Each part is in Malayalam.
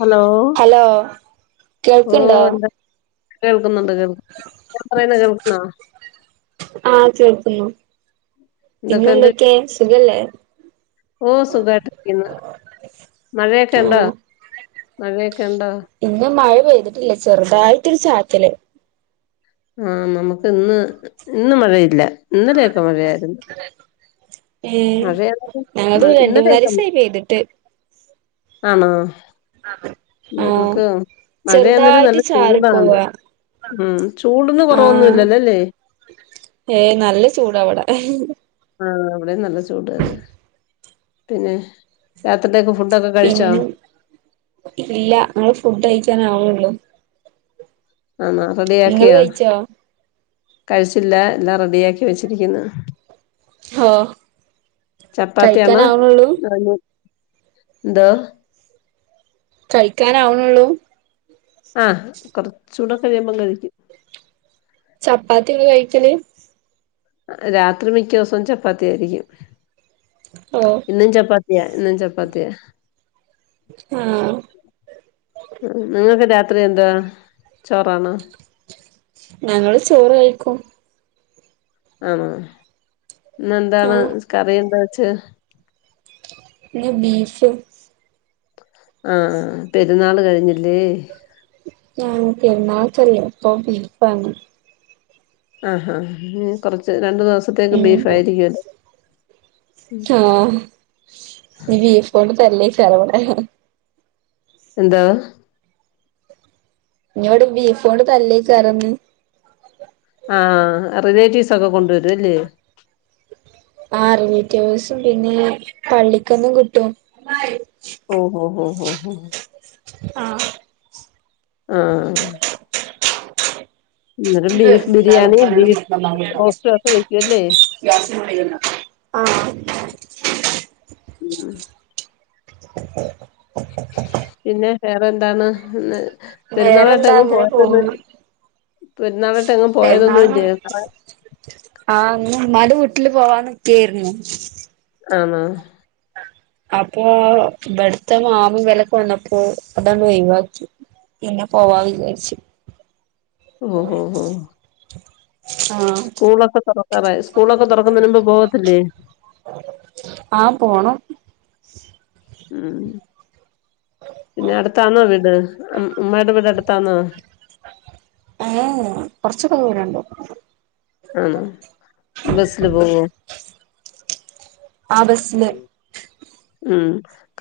ഹലോ ഹലോ ഓ കേൾക്ക്‌ണ്ടോ? എന്തൊക്കെ കേൾക്കുന്നുണ്ട് കേൾ ഞാൻ പറയുന്ന കേൾക്കുന്നൊ? ആഹ് കേൾക്കുന്നു എന്തൊക്കെയുണ്ട് പിന്നെന്തൊക്കെ സുഖല്ലേ? ഓഹ് സുഖായിട്ടിരിക്കുന്നു മഴയൊക്കെയൊണ്ടോ ആഹ് മഴയൊക്കെ ഒണ്ടോ? ഇന്ന് മഴ പെയ്തിട്ടില്ല ചെറുതായിട്ടൊരു ചാറ്റല്- ആഹ് നമുക്ക് ഇന്ന് ഇന്ന് മഴയില്ല ഇന്നലെയൊക്കെ മഴയായിരുന്നു. ഏഹ് മഴയാണ് ഞങ്ങക്ക്‌ മ- ഇന്നലെയൊക്കെ മ- രണ്ട്മൂന്നാലീസായി പെയ്തിട്ട്. ആണോ? ആതേ. നമുക്ക് മഴയന്നേരം നല്ല ചാറി ചൂടാണ്. പോവാ ഉം ചൂട്ന് ആഹ് കുറവൊന്നുംല്ലല്ലോല്ലേ? ഏഹ് നല്ല ചൂടവിടെ ആഹ് ഇവിടെ നല്ല ചൂട്ന്നേ പിന്നെ? രാത്രിലേക്ക് ഫുഡൊക്കെ കഴിച്ചോ? പിന്നെ ഇല്ല ങ്ങള് ഫുഡ് കഴിക്കാൻ ആ വ്ന്നേള്ളൂ. ആന്നോ നിങ്ങള് റെഡിയാക്കിയോ കഴിച്ചോ കഴിച്ചില്ല എല്ലാം റെഡി ആക്കി വെച്ചിരിക്കുന്നു. ഹോ ചപ്പാത്തിയാന്നോ കഴിക്കാനാവണൊള്ളൂ അതൊനി എന്തോ? കഴിക്കാനാവ്ണേള്ളൂ. ആഹ് കൊറച്ചൂടെ കഴിയുമ്പം കഴിക്കും. ചപ്പാത്തി ഇങ്ങള് കഴിക്കല് രാത്രി മിക്ക ദിവസവും ചപ്പാത്തി ആയിരിക്കും ഓഹ് ഇന്നും ചപ്പാത്തി അയാ എന്നും ചപ്പാത്തിയാ ആഹ് നിങ്ങൾക്ക് രാത്രി എന്താ ചോറാണോ ഞങ്ങള് ചോറ് കഴിക്കും ആണോ ഇന്ന് എന്താണ് ആഹ് കറി എന്താ വെച്ച് ഇന്ന് ബീഫ് ആഹ പെരുന്നാൾ കഴിഞ്ഞില്ലേ ആഹ് പെരുന്നാളൊക്കെ അല്ലെ അപ്പം ബീഫാണ് ആഹാ കുറച്ച് രണ്ടു ദിവസത്തേക്ക് ഉം ബീഫ് ആയിരിക്കുംല്ലേ ഓഹ് ഇനി ബീഫോണ്ട് തല്ലേകാരം ഇവിടെ എന്താ ഇഞോവിട് ബീഫോണ്ട് തല്ലേകാരം ന്ന് ആ റിലേറ്റീവ്സ് ഒക്കെ കൊണ്ടുവരുംല്ലേ ആ റിലേറ്റീവ്സും പിന്നെ പള്ളിക്കൊന്നും കിട്ടും ഓഹ് ഓഹ് ഓഹ് ആഹ് ആഹ് അന്നേരം ഇത് ബീഫ് എന്താലും ബിരിയാണി ബീഫ് പരളുംന്നങ്ങ പറ റോസ്റ്റും ഒക്കെ വെക്കുവല്ലേ [unintelligible] [unintelligible] ആഹ് ഉം ആ പിന്നെ വേറെ എന്താണ് പെരുന്നാളായിട്ട് വേറെന്താ എങ്ങും അങ്ങനെ പോകാത്തതെന്ത് പെരുന്നാൾ എന്നാ ആഹ ഉമ്മാടന്റെ വീട്ടില് പോവാനിക്കെയായിരുന്നു ആഹാ അപ്പൊ വെടുത്ത മാമൻ വിലക്ക് വന്നപ്പോ അതന്ന് ഒഴിവാക്കി പിന്നെ പോവാന്ന് വിചാരിച്ചു ഓഹ് ഓഹ് ആഹ് സ്കൂളൊക്കെ തുറക്കാറായോ സ്കൂളൊക്കെ തുറക്കുന്നതിന് മുമ്പ് പോകത്തില്ലേ ആഹ പോണം ഉം പിന്നെ അടുത്താണോവീട് ഉമ്മാടെ വീട് അടുത്താന്നോ ഏഹ് കൊറച് ദൂരം ഉണ്ട് ആണോ ബസില് പോവോ ആഹ് ബസ്സില് ഉം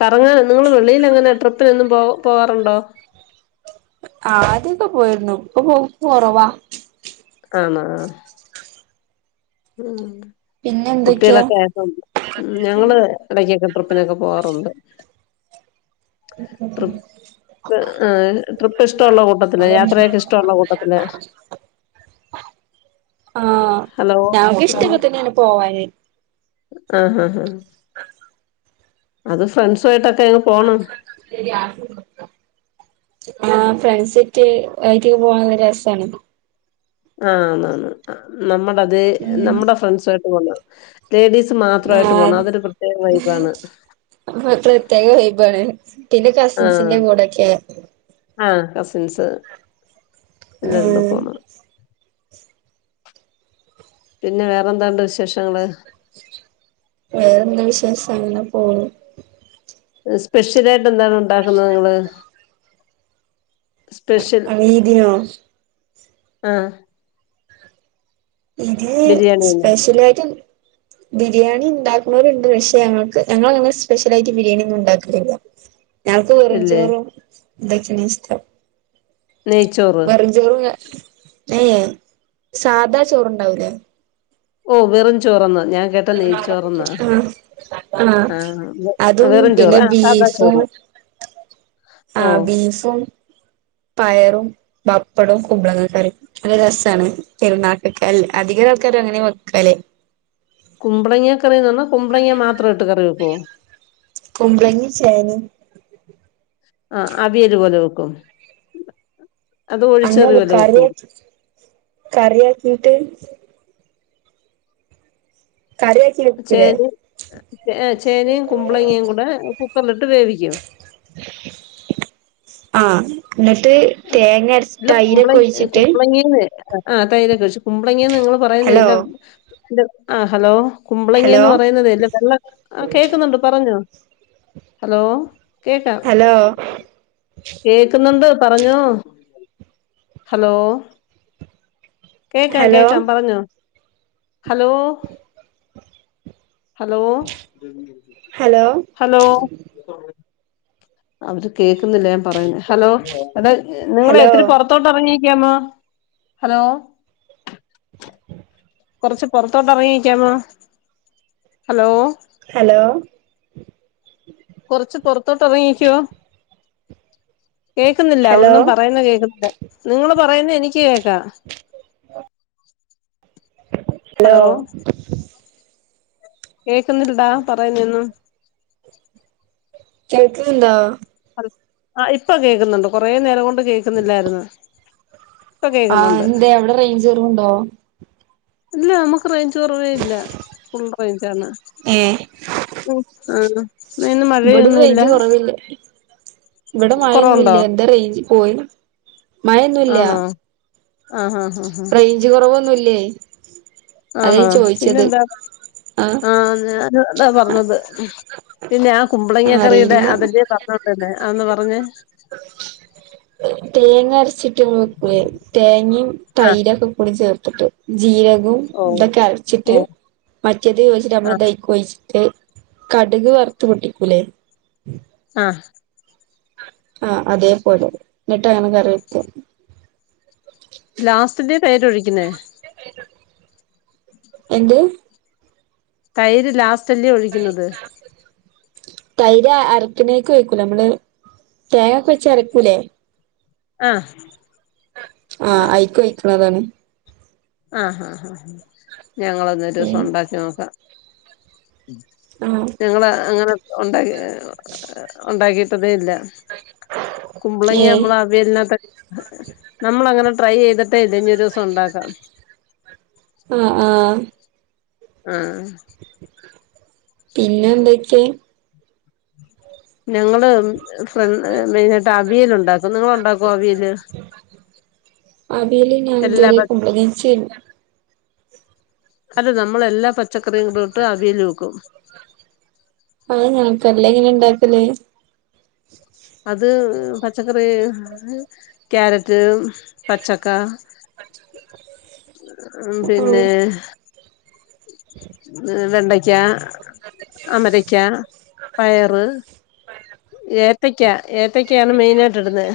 കറങ്ങാന നിങ്ങൾ വെളിൽ എങ്ങനെ ട്രിപ്പിനന്നും പോ പോവാറുണ്ടോ ആഹ് ആദ്യക്കെ പോയിരുന്നു ഇപ്പൊ പോക്‌ കൊറവാ ആന്നാ ഉം പിന്നെ എന്തൊക്കെയാ കുട്ടികളൊക്കെ ആയപ്പ ഉം ഞങ്ങള് ഇടക്കൊക്കെ ട്രിപ്പിനൊക്കെ പോകാറുണ്ട് [unintelligible] ട്രിപ്പ് ഇഷ്ടമുള്ള കൂട്ടത്തില് യാത്രയൊക്കെ ഇഷ്ടമുള്ള കൂട്ടത്തില് [unintelligible] ആഹ് ഹലോ ഞങ്ങക്ക ഉം. ഇഷ്ടക്കെ തന്നെ പോവാന് ആഹ് ആഹ് ആഹ് [unintelligible] അത് ഫ്രണ്ട്സ് ആയിട്ടൊക്കെ അങ്ങ് പോണം ശരിയാ ആഹ ഫ്രണ്ട്സിറ്റ് ആയിറ്റ് പോകാൻ രസാണ് ആഹ ആന്ന് ആന്ന് നമ്മടെ അതെ ഉം നമ്മടെ ഫ്രണ്ട്സ് ആയിട്ട് പോണത് ലേഡീസ് മാത്രമായിട്ട് പോകണം അതൊരു പ്രത്യേക വൈബാണ്. ആഹ് പ്രത്യേക വൈബാണ് പിന്നെ ആഹ് കസിൻസിന്റെ കൂടെക്കെ ആഹ് കസിൻസ് എല്ലാവരും ഉം പിന്നെ വേറെന്താണ്ട് വിശേഷങ്ങള് വേറെന്ത വിശേഷം അങ്ങനെ പോണു സ്പെഷ്യല് ആയിട്ട് എന്താണ് ഉണ്ടാക്കുന്നത് നിങ്ങള് സ്പെഷ്യൽ അവ ഇതിനോ ആഹ് ഇത് ബിരിയാണി തന്നെ സ്പെഷ്യൽ ആയിട്ട് ബിരിയാണി ഉണ്ടാക്കുന്നവരുണ്ട് പക്ഷെ ഞങ്ങൾക്ക് ഞങ്ങള് സ്പെഷ്യലായിട്ട് ബിരിയാണി ഒന്നും ഉണ്ടാക്കലില്ല [unintelligible] ഞങ്ങൾക്ക് വെറും ഇല്ലേ ചോറും ഇതൊക്കെയാണ് ഇഷ്ടം നെയ്ച്ചോറ് ചോറ ഏഹ് സാധാ ചോറ്ണ്ടാവൂലേ ഓഹ് വെറും ചോറ്ന്ന് ഞാ ഞാൻ കേട്ടാ നെയ്ചോറ്ന്നാ ആ ആ ആഹ അതും വെറുംചോറ് പിന്നെ ആഹ സാദാ ചോറ് ഓ ആഹ് ബീഫും പയറും പപ്പടവും കുമ്പളങ്ങ കറി ഒരു രസാണ് പെരുന്നാക്കൊക്കെ അധികം ആൾക്കാരൊക്കെ അങ്ങനെ വെക്കല് കുമ്പളങ്ങ കറിന്ന് പറഞ്ഞാൽ കുമ്പളങ്ങ മാത്ര ഇട്ട് കറി വെക്കുവോ കുമ്പളങ്ങേ ചേനേം ആഹ അവിയല് പോലെ വെക്കും അത് ഒഴിച്ചെറി അങ്ങനെല്ല പോലെ വെക്കോ കറിയാക്കി കറിയാക്കിട്ട് കറി ചേന ഏഹ ചേനയും കുമ്പളങ്ങയും കൂടെ കുക്കറിലിട്ട് വേവിക്ക ആഹ് എന്നിട്ട് ആഹ തേങ്ങ ഇല്ല അരച്ചിട്ട് കുമ്പള അയിലൊക്കെ ഒഴിച്ചിട്ട് കുമ്പളങ്ങേന്ന് ആഹ തൈരക്കെ വച്ചു കുമ്പളങ്ങിയന്ന് നിങ്ങള് ഹലോ പറയുന്നല്ല ആഹ് ഹലോ ഹലോ കുമ്പളങ്ങിയന്ന് പറയുന്നതേ അല്ലേ വെള്ള ആഹ കേൾക്കുന്നുണ്ട് പറഞ്ഞോ ഹലോ കേക്കാം ഹലോ കേക്കുന്നുണ്ട് പറഞ്ഞോ ഹലോ കേക്കാം ഹലോ കേക്കാം പറഞ്ഞോ ഹലോ ഹലോ ഹലോ ഹലോ അവര് കേൾക്കുന്നില്ല ഞൻ പറയുന്ന ഹലോ [unintelligible] നിങ്ങളെ ഹലോ പുറത്ത് ത്തോട്ട് ഇറങ്ങിയിരിക്കാമോ ഹലോ കുറച്ച് പുറത്തോട്ട് ഇറങ്ങിയിരിക്കാമോ ഹലോ ഹലോ കുറച്ച് പുറത്തോട്ട് ഇറങ്ങിക്കുവോ കേക്കുന്നില്ല ഹലോ ഒന്നും പറയുന്നെ കേൾക്കുന്നില്ല നിങ്ങള് പറയുന്ന എനിക്ക് കേക്കാം ഹലോ കേക്കുന്നില്ലടാ പറയുന്നെ ഒന്നും കേൾക്കുന്നുണ്ടാ ഹ ആ ഇപ്പൊ കേക്കുന്നുണ്ട് കൊറെ നേരം കൊണ്ട് കേക്കുന്നില്ലായിരുന്നു ഇപ്പൊ ആഹ് കേക്കുന്നുണ്ട് എന്തെ അവിടെ റേഞ്ച് കുറവ് ഉണ്ടോ ഇല്ല നമ്മുക്ക് റേഞ്ച് കുറവേ ഇല്ല ഫുൾ റേഞ്ചാണ് ഏഹ് ഉം ആഹ് ഇവടെ റേഞ്ച് കൊറവ് തന്നെ ഇവിടെ മയ കുറവുണ്ടോ ഒന്നുവില്ല എന്റെ റേഞ്ച് പോയി മഴയൊന്നുവില്ല ആണോ ആഹ് ആഹ് ആഹ് റേഞ്ച് കൊറവൊന്നും ഇല്ലേ ആണോ പിന്നെന്താ ആഹ് ഞാനും അതാ പറഞ്ഞത് പിന്നെ ആ കുമ്പളങ്ങ കറിയുടെ അറിയില്ല അതിന്റെ പറഞ്ഞോണ്ട് തന്നെ ആന്ന് പറഞ്ഞ് തേങ്ങ അരച്ചിട്ടും വെക്കുവേ തേങ്ങയും ആ തൈരൊക്കെ കൂടി ചേർത്തിട്ട് ജീര കവും ഓ ഇതൊക്കെ ഓ അരച്ചിട്ട് മറ്റേത് വെച്ചിട്ട് നമ്മള് ഇത് ആഹ് അയിക്ക് ഒഴി ച്ചിട്ട് കടുക് വറുത്ത് പൊട്ടിക്കൂലേ ആഹ് ആഹ് അതേപോലെ എന്നിട്ട് വേണം കറിവെക്കാൻ ലാസ്റ്റല്ലേ തൈര് ഒഴിക്കുന്നേ എന്ത് തൈര് ലാ തൈര് ലാസ്റ്റല്ലേ തൈര് അരക്കിനേക്ക് ഒയ്ക്കൂലെ നമ്മള് തേങ്ങയൊക്കെ വച്ച് അരക്കൂലേ ആഹ് ആഹ് അയിക്ക് ഒയിക്കണതാണ് ആഹ് ആഹ് ആഹ് ഞങ്ങളെന്നാ ഒരു ദിവസം ഉം ഉണ്ടാക്കി നോക്കാം ആഹ് ഞങ്ങള് അങ്ങനെ ഉണ്ടാക്കി ഉണ്ടാക്കിട്ടതേ ഇല്ല കുമ്പളങ്ങാ ഏഹ് നമ്മള് അവിയലിനൊക്കെ നമ്മള് അങ്ങനെ ട്രൈ ചെയ്തിട്ടേ ഇല്ല ഇനി ഒരു ദിവസം ഉണ്ടാക്കാം ആഹ് ആഹ് ആഹ് പിന്നെ എന്തൊക്കെ ഞങ്ങള് ഫ്ര മെയിനായിട്ട് അവിയൽ ഉണ്ടാ ക്കും നിങ്ങള് ഉണ്ടാക്കുവോ അവിയല് അവിയല് ഞാൻ എല്ലാ ഇതുവരെ കുമ്പളങ്ങ വെച്ച് അല്ല നമ്മള് എല്ലാ പച്ചക്കറിയും കൂടെ ഇട്ട് അവിയല് വെക്കും അങ്ങനെ വെക്കും അല്ലേ എങ്ങനാ ഉണ്ടാക്കല് അത് പച്ചക്കറി ക്യാരറ്റ് പച്ചക്കാ ഉം ഓ പിന്നെ വെണ്ടയ്ക്കാ അമരക്കാ പയറ് ഏ ത്തയ്ക്ക ഏത്തക്ക ആണ് മെയിനായിട്ട് ഇടുന്നേ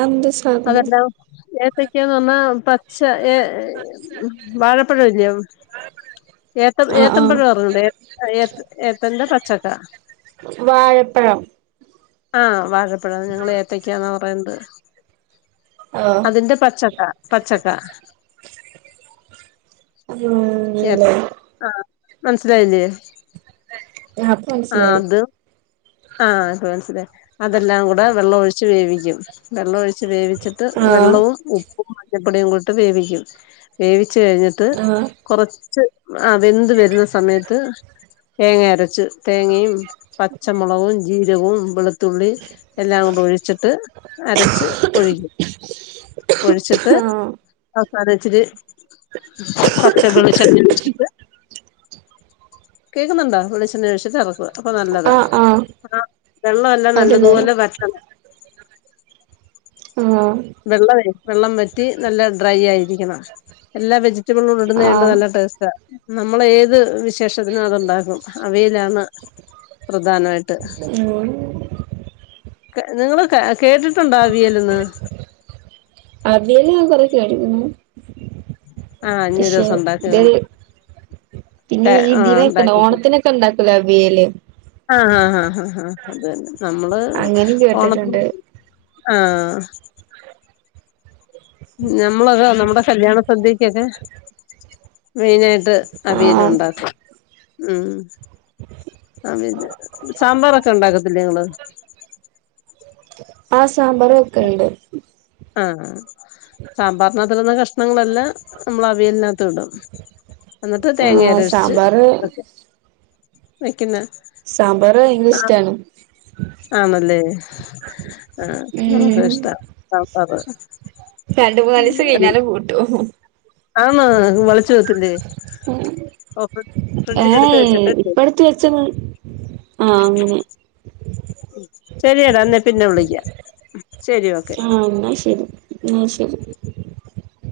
അതെന്താ സാധനം അതെല്ലാം ഏത്തക്കാന്ന് പറഞ്ഞാ പച്ച ഏ വാഴപ്പഴം ഇല്ലയോ ഏത്ത ആഹ് ആഹ് ഏത്തൻമ്പഴ അറിഞ്ഞുടെ ഏ ഏത്ത്ന്റെ പച്ചക്ക വാഴപ്പഴം ആഹ് വാഴപ്പയം ഞങ്ങള് ഏത്തക്കാന്നാ പറയ്ന്നത് ആഹ് അതിന്റെ പച്ചക്ക പച്ചക്ക ഉം ഏ ആഹ് മനസിലാായില്ലേ [unintelligible] അഹ് അത് ആഹ് അപ്പ മനസിലേ അതെല്ലാം കൂടെ വെള്ളം ഒഴിച്ച് വേവിക്കും വെള്ളമൊഴിച്ച് വേവിച്ചിട്ട് ആഹ് വെള്ളവും ഉപ്പ് മഞ്ഞപ്പൊടിയും കൂടിട്ട് വേവിക്കും വേവിച്ച് കഴിഞ്ഞിട്ട് ആഹ് കുറച്ച് അഹ് വെന്ത് വരുന്ന സമയത്ത് തേങ്ങ അരച്ച് തേങ്ങയും പച്ചമുളകും ജീരവും വെളുത്തുള്ളി എല്ലാം കൊണ്ട് ഒഴിച്ചിട്ട് അരച്ച് ഒഴിക്കും ഒഴിച്ചിട്ട് ആഹ് അവസാന ഇച്ചിരി പച്ച വെളിച്ചെണ്ണ ഒഴിച്ചിട്ട് കേക്കുന്നുണ്ടോ വെളിച്ചെണ് ഒഴിച്ചിട്ട് ഇറക്കുക അപ്പൊ നല്ലതാ ആഹ് ആഹ് ആ വെള്ളം എല്ലാം അതല്ലേ നല്ലതുപോലെ വ അഹ് വെള്ളമേ വെള്ളം വറ്റി നല്ല ഡ്രൈ ആയിരിക്കണം എല്ലാ വെജിറ്റബിളും ഇടുന്നണ്ട് ആഹ് നല്ല ടേസ്റ്റാ നമ്മള ഏത് വിശേഷത്തിന് അത്ണ്ടാക്കും അവയിലാണ് പ്രധാനമായിട്ട് ഉം നിങ്ങള് കേട്ടിട്ടുണ്ട അവിയലന്ന് അവിയല് ഞാൻ കൊറെ കേ ആഹ് ഇനി [unintelligible] ഒരു ഷേ ദിവസം ത് ഉണ്ടാക്കിക്കണം പിന്നെ ഈ ആഹ് ദിനൊക്ക ണ് ഉണ്ടാക്കിട്ട് ഓണത്തിനൊക്കെ ഉണ്ടാക്കൂലേ അവിയല് അഹ് അഹ് ആഹ് അത തന്നെ നമ്മള് അങ്ങനിം ഓണത്തി കേട്ടിട്ടുണ്ട് ആഹ് നഞമ്മളതാ നമ്മുടെ കല്യാണ സദ്യക്കൊക്കെ മെയിനായിട്ട് അവിയൽ ആഹ് ഉണ്ടാക്കും ഉം ആ സാമ്പാറൊക്കെ ഉണ്ടാക്കത്തില്ലെ ങ്ങള് അഹ് സാമ്പാറ് വെക്കലുണ്ട് ആഹ് സാമ്പാറിനകത്തിടുന്ന കഷ് ണങ്ങളെല്ലാം നമ്മൾ അവിയലിനകത്ത് ഇടും എന്നിട്ട് തേങ്ങ ആഹ് അരച്ച് സാമ്പാറ് വെക്കും വെക്കുന്ന സാമ്പാർ ഭയങ്കും ആ ഇഷ്ടാണ് ആണല്ലേ ആഹ് നമുക്ക ഉം ഇഷ്ട സാമ്പാര് രണ്ട് മൂന്നാലി ദിവസ കഴഞ്ഞാലും കൂട്ടും ആന്ന വളിച്ചു പോത്തില്ലേ ഏഹ് ഇപ്പടുത്ത വെച്ച അഹ് അങ്ങനെ ശെരിയടാ എന്നാ പിന്നെ വിളിക്കാം ശരി ഓക്കെ അഹ് എന്നാ ശരി എന്നാ ശരി